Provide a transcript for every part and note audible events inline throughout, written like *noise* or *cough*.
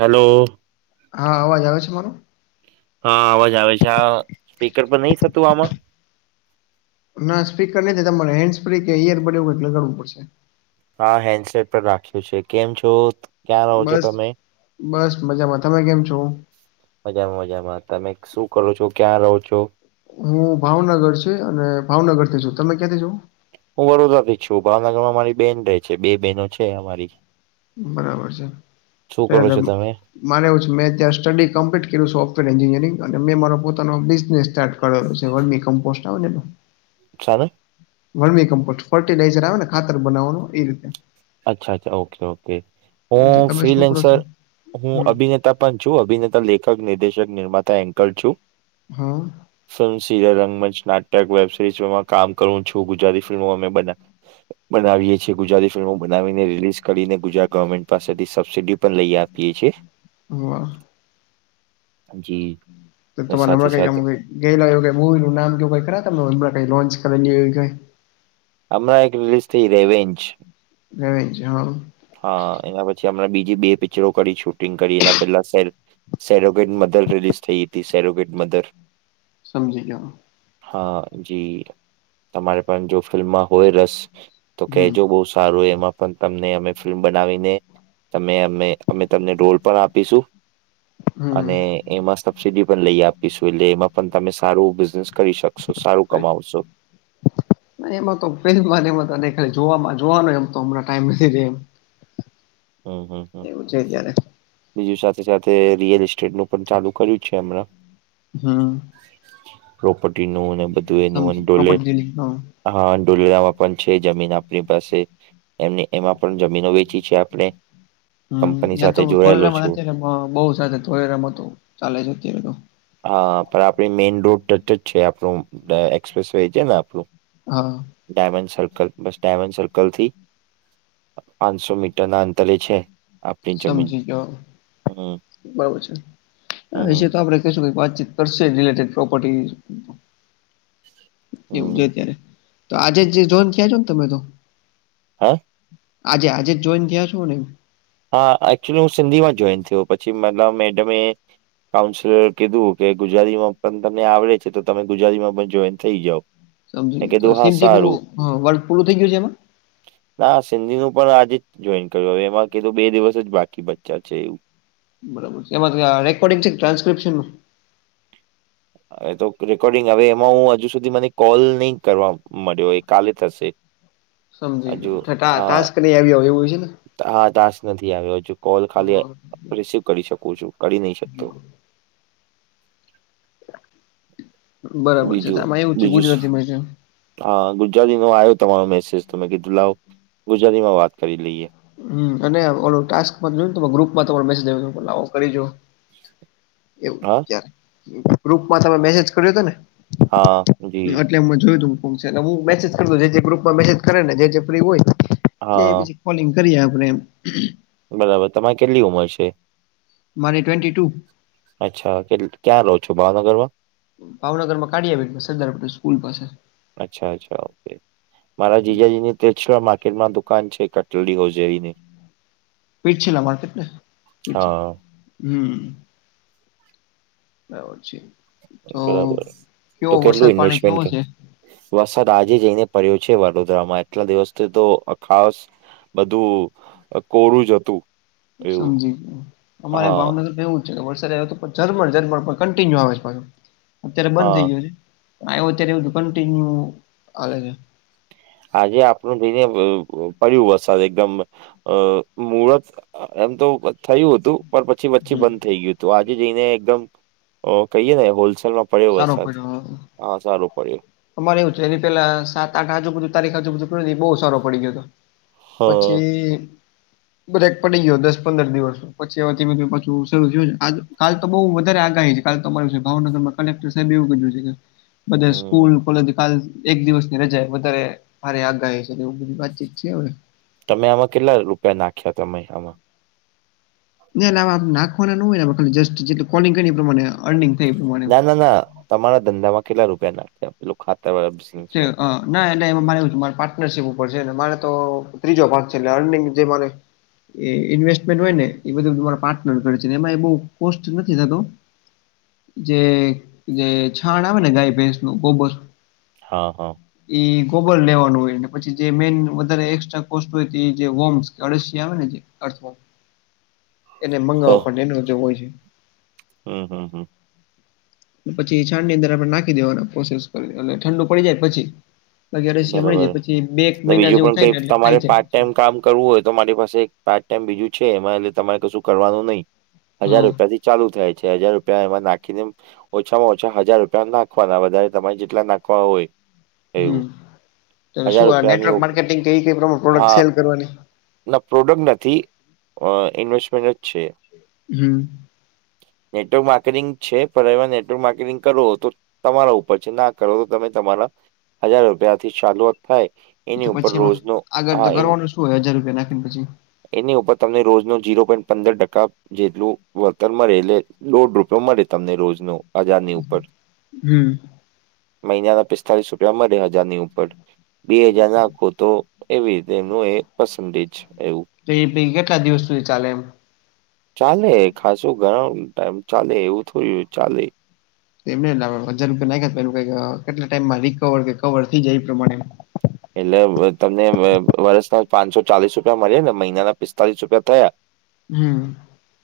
Hello હા અવાજ આવે છે મારો. હા અવાજ આવે છે આ સ્પીકર પણ નહી થતું આમાં? ના સ્પીકર નથી તમારે હન્ડ સ્પ્રી કે ઈયર બડ એવું એટલે કરવું પડશે. હા હેન્ડસેટ પર રાખ્યું છે કેમ છો. ક્યાં રહો છો બસ તમે બસ મજામા તમે કેમ છો. મજામાં મજામાં તમે શું કરો છો ક્યાં રહો છો? હું ભાવનગર છે અને ભાવનગરથી છું તમે ક્યાંથી છો? હું વડોદરાથી છું ભાવનગર માં મારી બેન રૈ છે બે બેહેનો છે અમારી. બરાબર છે, શું તો કરો એટલે છો તમે મારે એવુ છેમે, ત્યા સ્ટડી કમ્પ્લીટ કર્યુ સોફ્ટવેર એન્જિનિયરિંગ અને મે મારો પોતાનો બિઝનેસ ટક છે એ મ કમપોસ્ટ *unintelligible* તારે. વર્મી કમ્પર્ટ ફર્ટિલાઈઝર આવે ને ખાતર બનાવવાનું એ રીતે. અચ્છા, અચ્છા, ઓકે, ઓકે, જે હું તમે શું કરો ફ્રીલેન્સર છો હું હમ અભિ હને. પણ છું, અભિનેતા, લેખક, નિર્દેશક, નિર્માતા, એન્કલ છું. હા. ફિલ્મ સિરિયલ, રંગમંચ, નાટક, વેબ સિરીઝ માં કામ કરું છું, ગુજરાતી ફિલ્મો અમે બના બનાવીએ છીએ, ગુજરાતી ફિ ફિલ્મો બનાવીને રિલીઝ કરીને, ગુજરાત ગવર્મેન્ટ પાસેથી સબસિડી પણ લઈ આપીએ છીએ. વાહ! જી તે ને તમા મરે સાથે હમણાં કઈ, સાથે આમ કઈ. ગયેલા એવું કઈ મુવી નું નામ કે એવું કાઈ ખરા તા હમણા કઈ લોન્ચ કરેલી હોય એવી કાઈ? હમણાં એક રિલીઝ થઇ, રેવેન્ચ. રેવેન્ચ હ, હ. હા, એના પછી હમણાં બીજી બે પિક્ચરો કરી, શૂટિંગ કરી, એના પેલા સેલ્ફ. સેલોગેટ મધર રિલીઝ થઈ હતી સેલોગેટ મધર સમજી ગયો હા જી તમારે પણ જો ફિલ્મમાં હોય રસ તો હમ. કેજો બહુ સારું એમાં પણ તમને અમે ફિલ્મ બનાવીને તમે અમે અમે તમને રોલ પણ આપીશું. હમ. અને એમાં સબસીડી પણ લઈ આપીશું એટલે એમાં પણ તમે સારું બિઝનેસ કરી શકો. સારું કમાવશો એમાં તો પેલી વાર એમાં ત ખા જોવા જોવા નો તો હમણાં ટાઈમ નથી એમ હમ્મ હમ્મ હમ્મ એવું છે ત્યારે બીજું સાથે સાથે રિયલ એસ્ટેટનું પણ ચાલુ કર્યું છે હમણાં હા. પ્રોપર્ટીનું અને બધું એનું સમજી પ્રોપર્ટી અંડોલેટ ડીલિંગ હા. હા ડોલેરામાં પણ છે જમીન આપની પાસે એમ એમાં પણ જમીનો વેચી છે. આપડે હમ્મ ન્યા તો ધોલેરામાં અત્યારે બઉ ચાલે ધોલેરામાં તો ચાલે છે અત્યારે તો હા પણ આપણી મેઈન રોડ ટચ જ છે આપણું એક્સપ્રેસ વે છે ને આપણું હા ડાયમંડ સર્કલ બસ ડાયમંડ સર્કલ થી પાંચસો મીટર ના અંતરે છે આપણી જમીન સમજી ગયો. હમ બરોબર છે આ વિશે હમ તો આપણે કશું વાતચીત કરશે રિલેટેડ પ્રોપર્ટી એવું હમ છે ત્યારે તો આજે જોઈન થયા છો ને તમે તો હા આજે આજે જ જોઈન થયા છો ને હા એકચયુલી હું સિંધી માં જોઈન થયો પછી મેડમે કાઉન્સેલર કીધું કે ગુજરાતીમાં પણ તમને આવડે છે તો તમે ગુજરાતીમાં પણ જોઈન થઈ જાવ સમજી મેં ગય તો કીધું હા સિંધી નું સારું વર્ગ પૂરું થઈ ગયું છે એમાં ના સિંધી નું પણ આજે જ જોઈન કર્યું હવે એમાં કિધુ બે દિવસ જ બાકી બચ્યા છે એવું બરાબર છે એમાં રેકોર્ડિંગ છે કે ટ્રાન્સ્ક્રિપ્શનનું હ તો રેકોર્ડિંગ હવે એમાં હું હજુ સુધી મને કોલ નહી કરવા મળ્યો એ કાલે થશે સમજી ગયો હા ટાસ્ક નહી આવ્યો હોય છે ને હા ટાસ્ક નથી આવ્યો હજુ કોલ ખાલી હા. રિસીવ કરી શકું છું કરી નહી શકતો. બરાબર છે બીજું આમાં એવું છે બીજું ગુજરાતીમાં છે. હા ગુજરાતી નો આવ્યો તમારો મેસેજ તો મે કીધું લાવ ગુજરાતીમાં વાત કરી લઈએ. હમ અને ઓ ટાસ્ક જોયને ગ્રુપમાં મેજ આવ કરીજો એવું હા ત્યારે ગ્રુપમાં તમે મેસેજ કર્યો હતો ને? હા જી એટલે મે જોયું તું હ મેજ કર જે ગ્રુપમાં મેજ કરેને જે ફ્રી હોય હા પછી કોલિંગ કરીએ આપણે એમ બરાબર તમારે કેટલી ઉંમર છે? મારી ટ્વેન્ટી ટુ અચ્છા કેટ ક્યાં રહો છો ભાવનગર માં ભાવનગર માં કાળિયા ભેટમાં સરદાર પટેલ સ્કૂલ પાસે અચ્છા અચ્છા ઓકે મારા જીજાજી ની તે માર્કેટમાં દુકાન છે કટલેરી હોજીયરીની પીટ છેર્કેટ પી હા *unintelligible* હમ બરાબર છે. તો બરાબર કેવો તો વરસાદ કેટલું પાણી ઇન્વેસ્ટમેન્ટ કેવો કર છે વરસાદ આજે જઈને પડ્યો છે વડોદરામાં એટલા દિવસથી તો ખાસ બધું કોરું જ હતું. એવું સમજી અમારે હા ભાવનગર એવુ, વરસાદ આવ્યો તો પણમણ ઝમણ *unintelligible* પણ કન્ટિન્યુ આવે છે પાછ અત્યારે બંધ હા થઈ ગયો છે. આવ અત્યારે એવધું કિન્યુ *unintelligible* આવેલે છે આજે આપણું જઈને પડ્યું વસાત એકદમ *inaudible* *unintelligible* અ મુરત એમ તો થયું હતું. પછી હમ પછીબંધ થઈ ગયું હતું આજે જઈને એકદમ કહીએ ને હોલસેલમાં, પડ્યો સારો વરસાદ પડ્યો હા સારું પડ્યું. અમારે એવું છે એ પેલા સાત આઠ આજુ બુધુ તારીખ આજુ બધું કેું ન બહુ સારો પડી ગયો હતો. હા પછી બ્રેક પડી ગયો દસ પંદર દિવસ, પછી હવે પાછું શરૂ થયું કાલ તો બઉુ વધારે આગાહી છે. કાલ તમારી વિ ભાવનગર માં, કલેક્ટર સાહેબ એવું કીધું છે, કે બધા સ્કૂલ હમ કોલેજ, એક દિવસની રજા વધારે માારે આ ગાય છે એવું બધી વાતચીત છે હવે, તમે આમાં કેટલા રૂપિયા નાખ્યા તમે આમાં, એટલે નાખવાના ન હોય ખા જસ્ટ જેટ કોલિંગ કરી એ પ્રમાણે, અર્નિંગ થઈ એ પ્રમાણે ના ના ના તમારા ધંધામાં કેટલા રૂપિયા નાખ્યા પેલું ખાતામાં, તે હ ના નામાં મારેવ મા પાર્ટનરશીપ ઉપર છે. મારે તો ત્રીજો ભાગ છે એટ અર્નિંગ જે મારે, એ ઇન્વેસ્ટમેન્ટ હોય ને એ બધું તમારા પાર્ટનર કરે છેને એમાં બહુ કોસ્ટ નથી થતો. જે જે છાણ આવે ને ગાય ભેંસ નું બબોર, હા હા. એ ગોબર લેવાનું હોય પછી, જે મેન વધારે એક્સ્ટ્રા કોસ્ટ હોય, એ જે વમ્સ કે અળસીયા આવે ને જે અથવા એને મંગાવવા પડ એનો જો હોય છે. હમ્મ હમ્મ હા. પછી છાડ ની અંદર આપણે નાખી દેવાના પ્રોસેસ કરીટ ઠંડુ પડી જાય પછી. વગરે શમણી બરાબર જાય એટલે પછી બે એક મહિના બીજું જેવું પણ થાય કઈ ને એટલે તમારે થાય પાર્ટ જાય. ટાઈમ કામ કરવું હોય તો મારી પાસે એક પાર્ટ ટાઈમ બીજું છે, એમાં એટલે તમારે કશું કરવાનું નહિ. હજાર હા રૂપિયા થી ચાલુ થાય છે, હજાર રૂપિયા એમાં નાખીને ઓછામાં ઓછા હજાર રૂપિયા નાખવાના વધારે તમારે જેટલા નાખવા હોય. હમ્મ એવું હજાર શું રૂપિયાની નેટવર્ક ઉપ માર્કેટિંગ કે કઈ પ્રમાણે પ્રોડક્ટ હા સેલ કરવાની? ના પ્રોડક્ટ નથી ઇન્વેસ્ટમેન્ટ જ છે. હમ્મ. નેટવર્ક માર્કેટિંગ છે પણ એમાં નેટવર્ક માર્કેટિંગ કરવું હતું. તમારા ઉપર છે ના કરો તો તમે તમારા હજાર રૂપિયા થી ચાલુઆત થાય. એની ઉપર પછી એમાં રોજનો આગળ હા તો એ કરવાનું શું હોય હજાર રૂપિયા નાખી ને પછી? એની ઉપર તમને રોજનો જીરો પોઈન્ટ પંદર ટકા જેટલું વર્તળ મળે એટલે દોઢ રૂપયો મળે તમને રોજ નુ હજારની ઉપર, હમ મહિનાના પિસ્તાલીસ રૂપિયા મળે હજારની ઉપર બે હજાર નાખો તો એવી રીતે એનું એ પરસેન્ટેજ એવું. તો એ કેટલા દિવસ સુધી ચાલે એમ? ચાલે ખાસું ઘણા ટાઈમ ચાલે એવું થયું ચાલે. એમ હજાર રૂપિયા નાખે કેટલા ટાઈમમાં રિકવર કે કવર થઈ જાય એ પ્રમાણે એટલે તમને વર્ષના પાંચસો ચાલીસ રૂપિયા મળે ને મહિના ના પિસ્તાલીસ રૂપિયા થયા. હમ્મ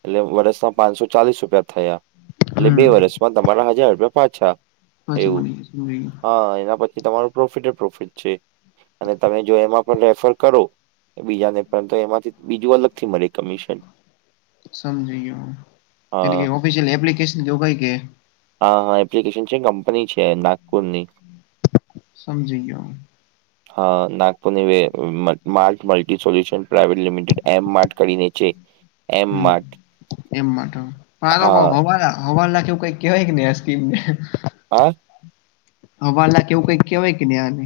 એટલે વર્ષમાં પાંચસો ચાલીસ રૂપિયા થયા હમ એટલે બે હમ વર્ષ તમારા હજાર રૂપિયા પાછા, અચ્છા એવું મને સમજી ગયો હા એના પછી તમાર પ્રોફિટ પ્રોફિટ છે, અને તમે જો એમાં પણ રેફર કરો બીજા ને પરંતુ એમાંથી બીજું અલગથી મળે કમિશન સમજી ગયો, એટલે હા કે ઓફિસયલ એપ્લિકેશન જોગાય કે હા હા એપ્લિકેશન છે કંપની છે, નાગપુર ની. સમજી ગ્યો. હા, નાગપુરની Way Mart Multi Solution Private Limited એમ માર્ટ કરીને છે. એમ હમ્મ માર્ટ એમ માર્ટ હ હા *unintelligible* હોવાના. હવા લાખ એવું કઈ કેહેવાય કે નને આ સ્કીમને. હા. હવાલા કે એવું કઈક કેહેવાય કે ને આને.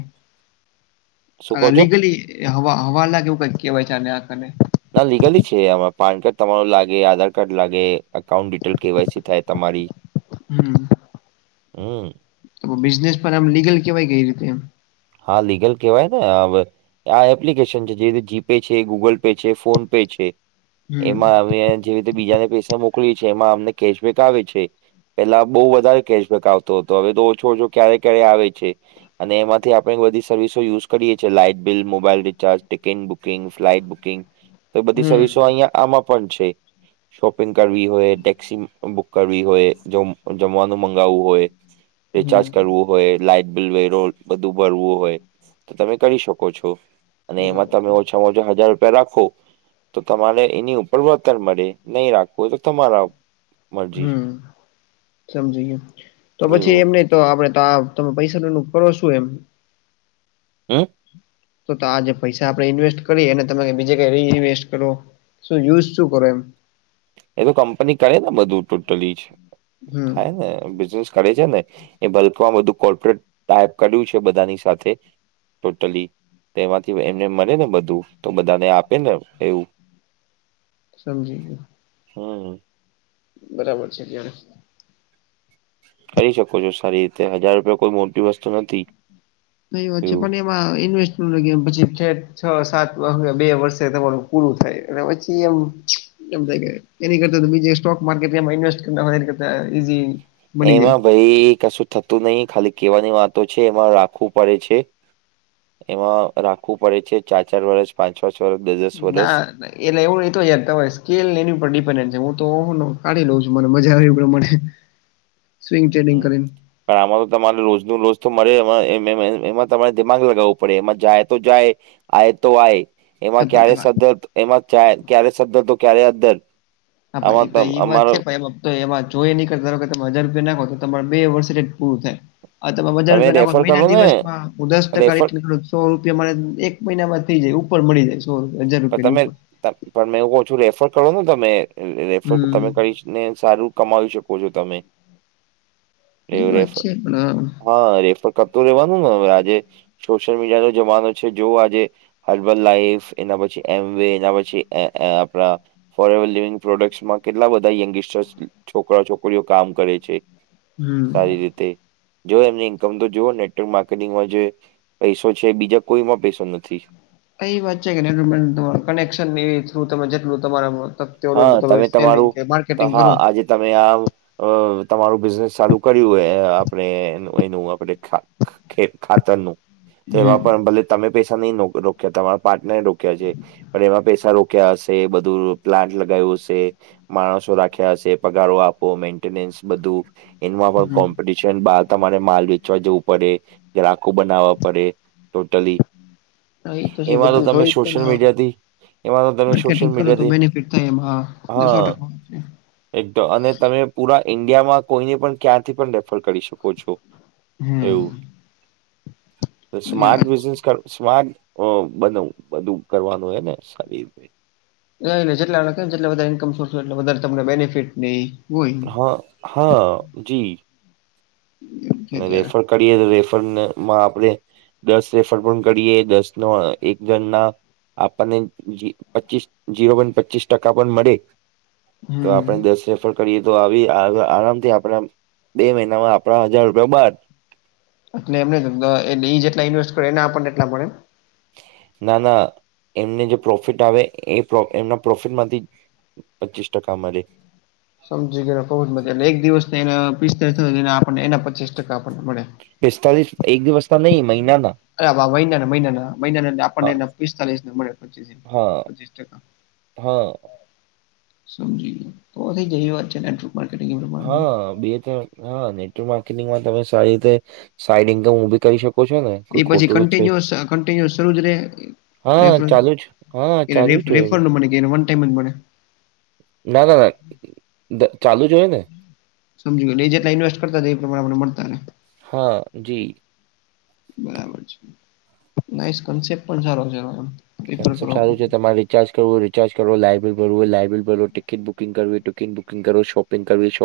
અ શું કહો છો લીગલી હવા હવા લાગ એવું કઇ કેવાય છે આને આક ને. ના લીગલી છે, આમાં પાન કાર્ડ તમારું લાગે આધાર કાર્ડ લાગે અકાઉન્ટ ડિટેલ કેવાય છે શાયદ થાય તમારી. હમ્મ હમ્મ તો બિઝનેસ પણ આમ લીગલ કેવાય કઈ રીતે એમ. હા, લીગલ કેવાય ને હવે. આ એપ્લિકેશન છે જે રીતે જીપે છે, ગુગલ પે છે, ફોન પે છે, હમ એમાં હવે. જેવી રીતે બીજાને પૈસા મોકલીયે છે એમાં અમને કેશબેક આવે છે. પેલા બઉ વધારે કેશબેક આવતો હતો હવે તો ઓછો-ઓછો ક્યારે-ક્યારે આવે છે, અને એમાં થી આપણે બધી સર્વિસો યુઝ કરીએ છે, light bill, mobile recharge, ticket booking, flight booking. *unintelligible* તો બધી સર્વિસો અહિયાં આમાં પણ છે. શોપિંગ કરવી હોય ટેક્સી મ બુક કરવી હોય જમ-જમવાનું મગાવવું હોય. રિચાર્જ હમ કરવું. હોય લાઈટ બિલ વેરો બધું ભરવું હોય તો તમે કરી શકો છો. અને એમાં બરાબર છે તમે ઓછામાં ઓછા હજાર રૂપિયા રાખો. તો તમારે એની ઉપર વળતર મળે નહીં રાખવું હોય તો તમારા ઉપ હમ! સમજી ગ્યો તો પછી એવું એમને તો આપડે તાવ તમે પૈસાનું *unintelligible* શું એમ. હમ! તો તો આ જે પૈસા આપણે ઇન્વેસ્ટ કરીયે એને તમે બીજે કઈ રી ઇન્વેસ્ટ કરો શું યુઝ શું કરો એમ? એ તો કંપની કરે ને બધું ટોટલી જ હમ થાય ને બિઝનેસ કરે છે ને. એ બલ્કમાં બધું કોર્પોરેટ ટાઈપ કર્યું છે બધાની સાથે. ટોટલી તેમાંથી એમને મળે ને બધું તો બધાને આપે ને એવું. સમજી ગ્યો. હમ. બરાબર છે જ્યારે. કરી શકો છો સારી રીતે હજાર રૂપિયા કોઈ મોટી વસ્તુ નથી. નહીં વચ્ચે એવું પણ એ એમાં ઇન્વેસ્ટ *unintelligible* પછી છે છ સાત *unintelligible* બે વર્ષે તમારું પૂરું થાય. એ *inaudible* વચી એમ. એમ થાય કે એની કરતા તો બીજે સ્ટોક માર્કેટ ત્યાં માં ઈન્વેસ્ટ કરના હોય એના કરતા ઈઝી. મળી જાય. એમાં ભઈ કશું થતું નહી ખાલી કેવાની વાતો છે એમાં રાખવું પડે છે. એમાં રાખવું પડે છે ચાર-ચાર વરસ પાંચ- પાંચ વર દ- દસ ના વરષ. એટલે એવું નઇ તો અડધા હોય સ્કિલ એની ઉપર ડિપેડન છે હું તો હું કાઢી લઉં છું મને મજા આવે એ પ્રમાણે. સ્વિંગ ચેડિંગ હમ કરીને. પણ આમાં તો તમારે રોજ નો રોજ તો મળે એમાં એમ-એમ એ એમાં તમારે દિમાગ લગાવવું પડે એમાં જાય તો જાય. આ એ તો આય હા એમાં પણ ક્યારે સ્ધર તો એમાં ત્યાંય ક્યારે સ્ધર તો ક્યારે અધ્ધર. હાં *unintelligible* તો એઈ વાત છેે પ એમાં તો એમાં જોઈ નીક ધારો કે તમે હજાર રૂપિયા નાખો તો તમાર બે વર્ષ ઠેઠ જ પૂરું થાય. હાં તમેં વધારે તમે રૂપિયા નાંખો રેફર મહિના કરો ને દિવસમાં હું દસ ટકા રેફર એટલું *unintelligible* સો રૂપિયા મળે એક મહિનામાં થઈ જાય ઉપર મળી જાય સો રૂપિયા હજાર રૂપિયાની ઉપર. તાર પણ મેં એવું ઓછું રેફર કરો ને તમે રેફર હમ તમે કરીશ ને સારું. કમાવી શકો છો તમે. એ રેફર અછી આપણા હા રેફર કરતું રેવાનું ને હવે આજે. સોશિયલ મીડિયાનો જમાનો છે જો આજે હર્બલ લાઈવ. એના પછી એમ વે એના પછી અઅ આપણા ફોર એવર લિવિંગ પ્રોડક્ટમાં કેટલા બધા યંગિસ્ટર્સ છોકરા છોકરીઓ કામ કરે છે. હમ સારી રીતે જો એમની ઈન્કમ તો જોવ નેટવર્ક માર્કેટિંગમાં જો પૈસો છે બીજા કોઈમાં પૈસો નથી એ વાત છે કે કનેક્શન થુ તમે જેટલું તમારા હા મા. તમે *inaudible* સેલિંગ તમારું કે તો માર્કેટિંગ હા કરું આજે તમે આમ. અ તમારું બિઝનેસ ચાલુ કર્યું હોય અ આપણે એનું આપણે ખે ખાતરનું તો હમ એમાં પણ ભલે તમે પૈસા નહી નો રોક્યા તમારા પાર્ટનરે રોક્યા છે પણ એમાં પૈસા રોક કયા હશે બધું પ્લાન્ટ લગાવું હશે માણસો રાખ્યા હશે પગારો આપ. પો મન્ટેનેશ બઘું એનમા પણ હમ કોપટિ છન બહાર તમારે માલ વેચવા જવું પડે ગ્રાહકો બનાવવા પડે. ટોટલી હા, એ છે એમાં તો બધું તમે જોઈ જ છે ને સોશિયલ હા મીડિયાથી એમાં તો તમે માર્કેટિંગ સોશિયલ કરો તો મીડિયાથી બેનિફિટ થાય એમાં સો હા ટકા વાત છે. એકદમ અને તમે પુરા ઈન્ડિયામાં કોઈને પણ ક્યાંથી પણ રેફર કરી શકો છો હમ. એવું તો એ સ્માર્ટ વાત છે. બિઝનેસ સ્માર્ટ બનવું બધું કરવાનું હે ને સારી રીતે કઈ ની જેટલાં ની જેટલા બધ્યે ઇનકમ સોર્સ હો્યે એલા બધા ને બેનિફિટ નિઇ હા હા જી એવું છે મે ત્યારે. રેફર કરીએ તો રેફરને મા આપડે દસ રેફર પણ કરીએ દસ નો એક જણના આપણને પચીસ જીરો પોઈન્ટ પચીસ ટકા પણ મળે તો હમ આપણે દસ રેફર કરીએ તો આવી આરામથી આપણા બે મહિનામાં આપણા હજાર *unintelligible* એટલે એમને જેટલા ઇન્વેસ્ટ કરે એના આપણને એટલા મળે ના ના એમને જે પ્રોફિટ આવે એ એમના પ્રોફિટ માંથી પચીસ ટકા મલે સમજી ગયો બોહ જ મ એ એક દિવસને એના પિસ્તાલીસ થયો એના આપને એના પચીસ ટકા આપણને મળે પિસ્તાલીસ એક દિવસ ના નહી મહિના ના અરે બા મહિનાના મહિનાના મહિના આપણને એ પિસ્તાલીસ મળે પચીસ હા પચીસ ટકા હા સમજી ગયો તો જ એવી વાત છે ને હા બે તો હા નેટવર્ક માર્કેટિંગમાં તમે સારી રીતે સાઈડ ઇનકમ ઉભી કરી શકો છો ને એ કોઈ પછી ખોટું છે કન્ટિન્યુઅસ કન્ટિન્યુસ શરુ જ રે હા રફરએન્સ ચાલુ જ હા એ ચાલુ જ હોય રેફર નું મને કે વન ટાઈમ જ મળને ના ના ના ચાલુ જ હોઈ ને સમજી ગયો એ જેટલા ઇન્વેસ્ટ કરતા રહે એ પ્રમાણે આપણે મળતા રહે હા જી બરાબરછે નાઇસ કન્સેપ્ટ પણ સારો છે રેફર કોનસપ્ત કરવો સારું છે તમારી ચાર્જ કરવું રિચાર્જ કરવું લાઈટ બિલ ભરવું લાઈટ બિલ ભરો ટિકિટ બુકિંગ કરવું ટિકિટ બુકિંગ કરો શોપિંગ કરવી શો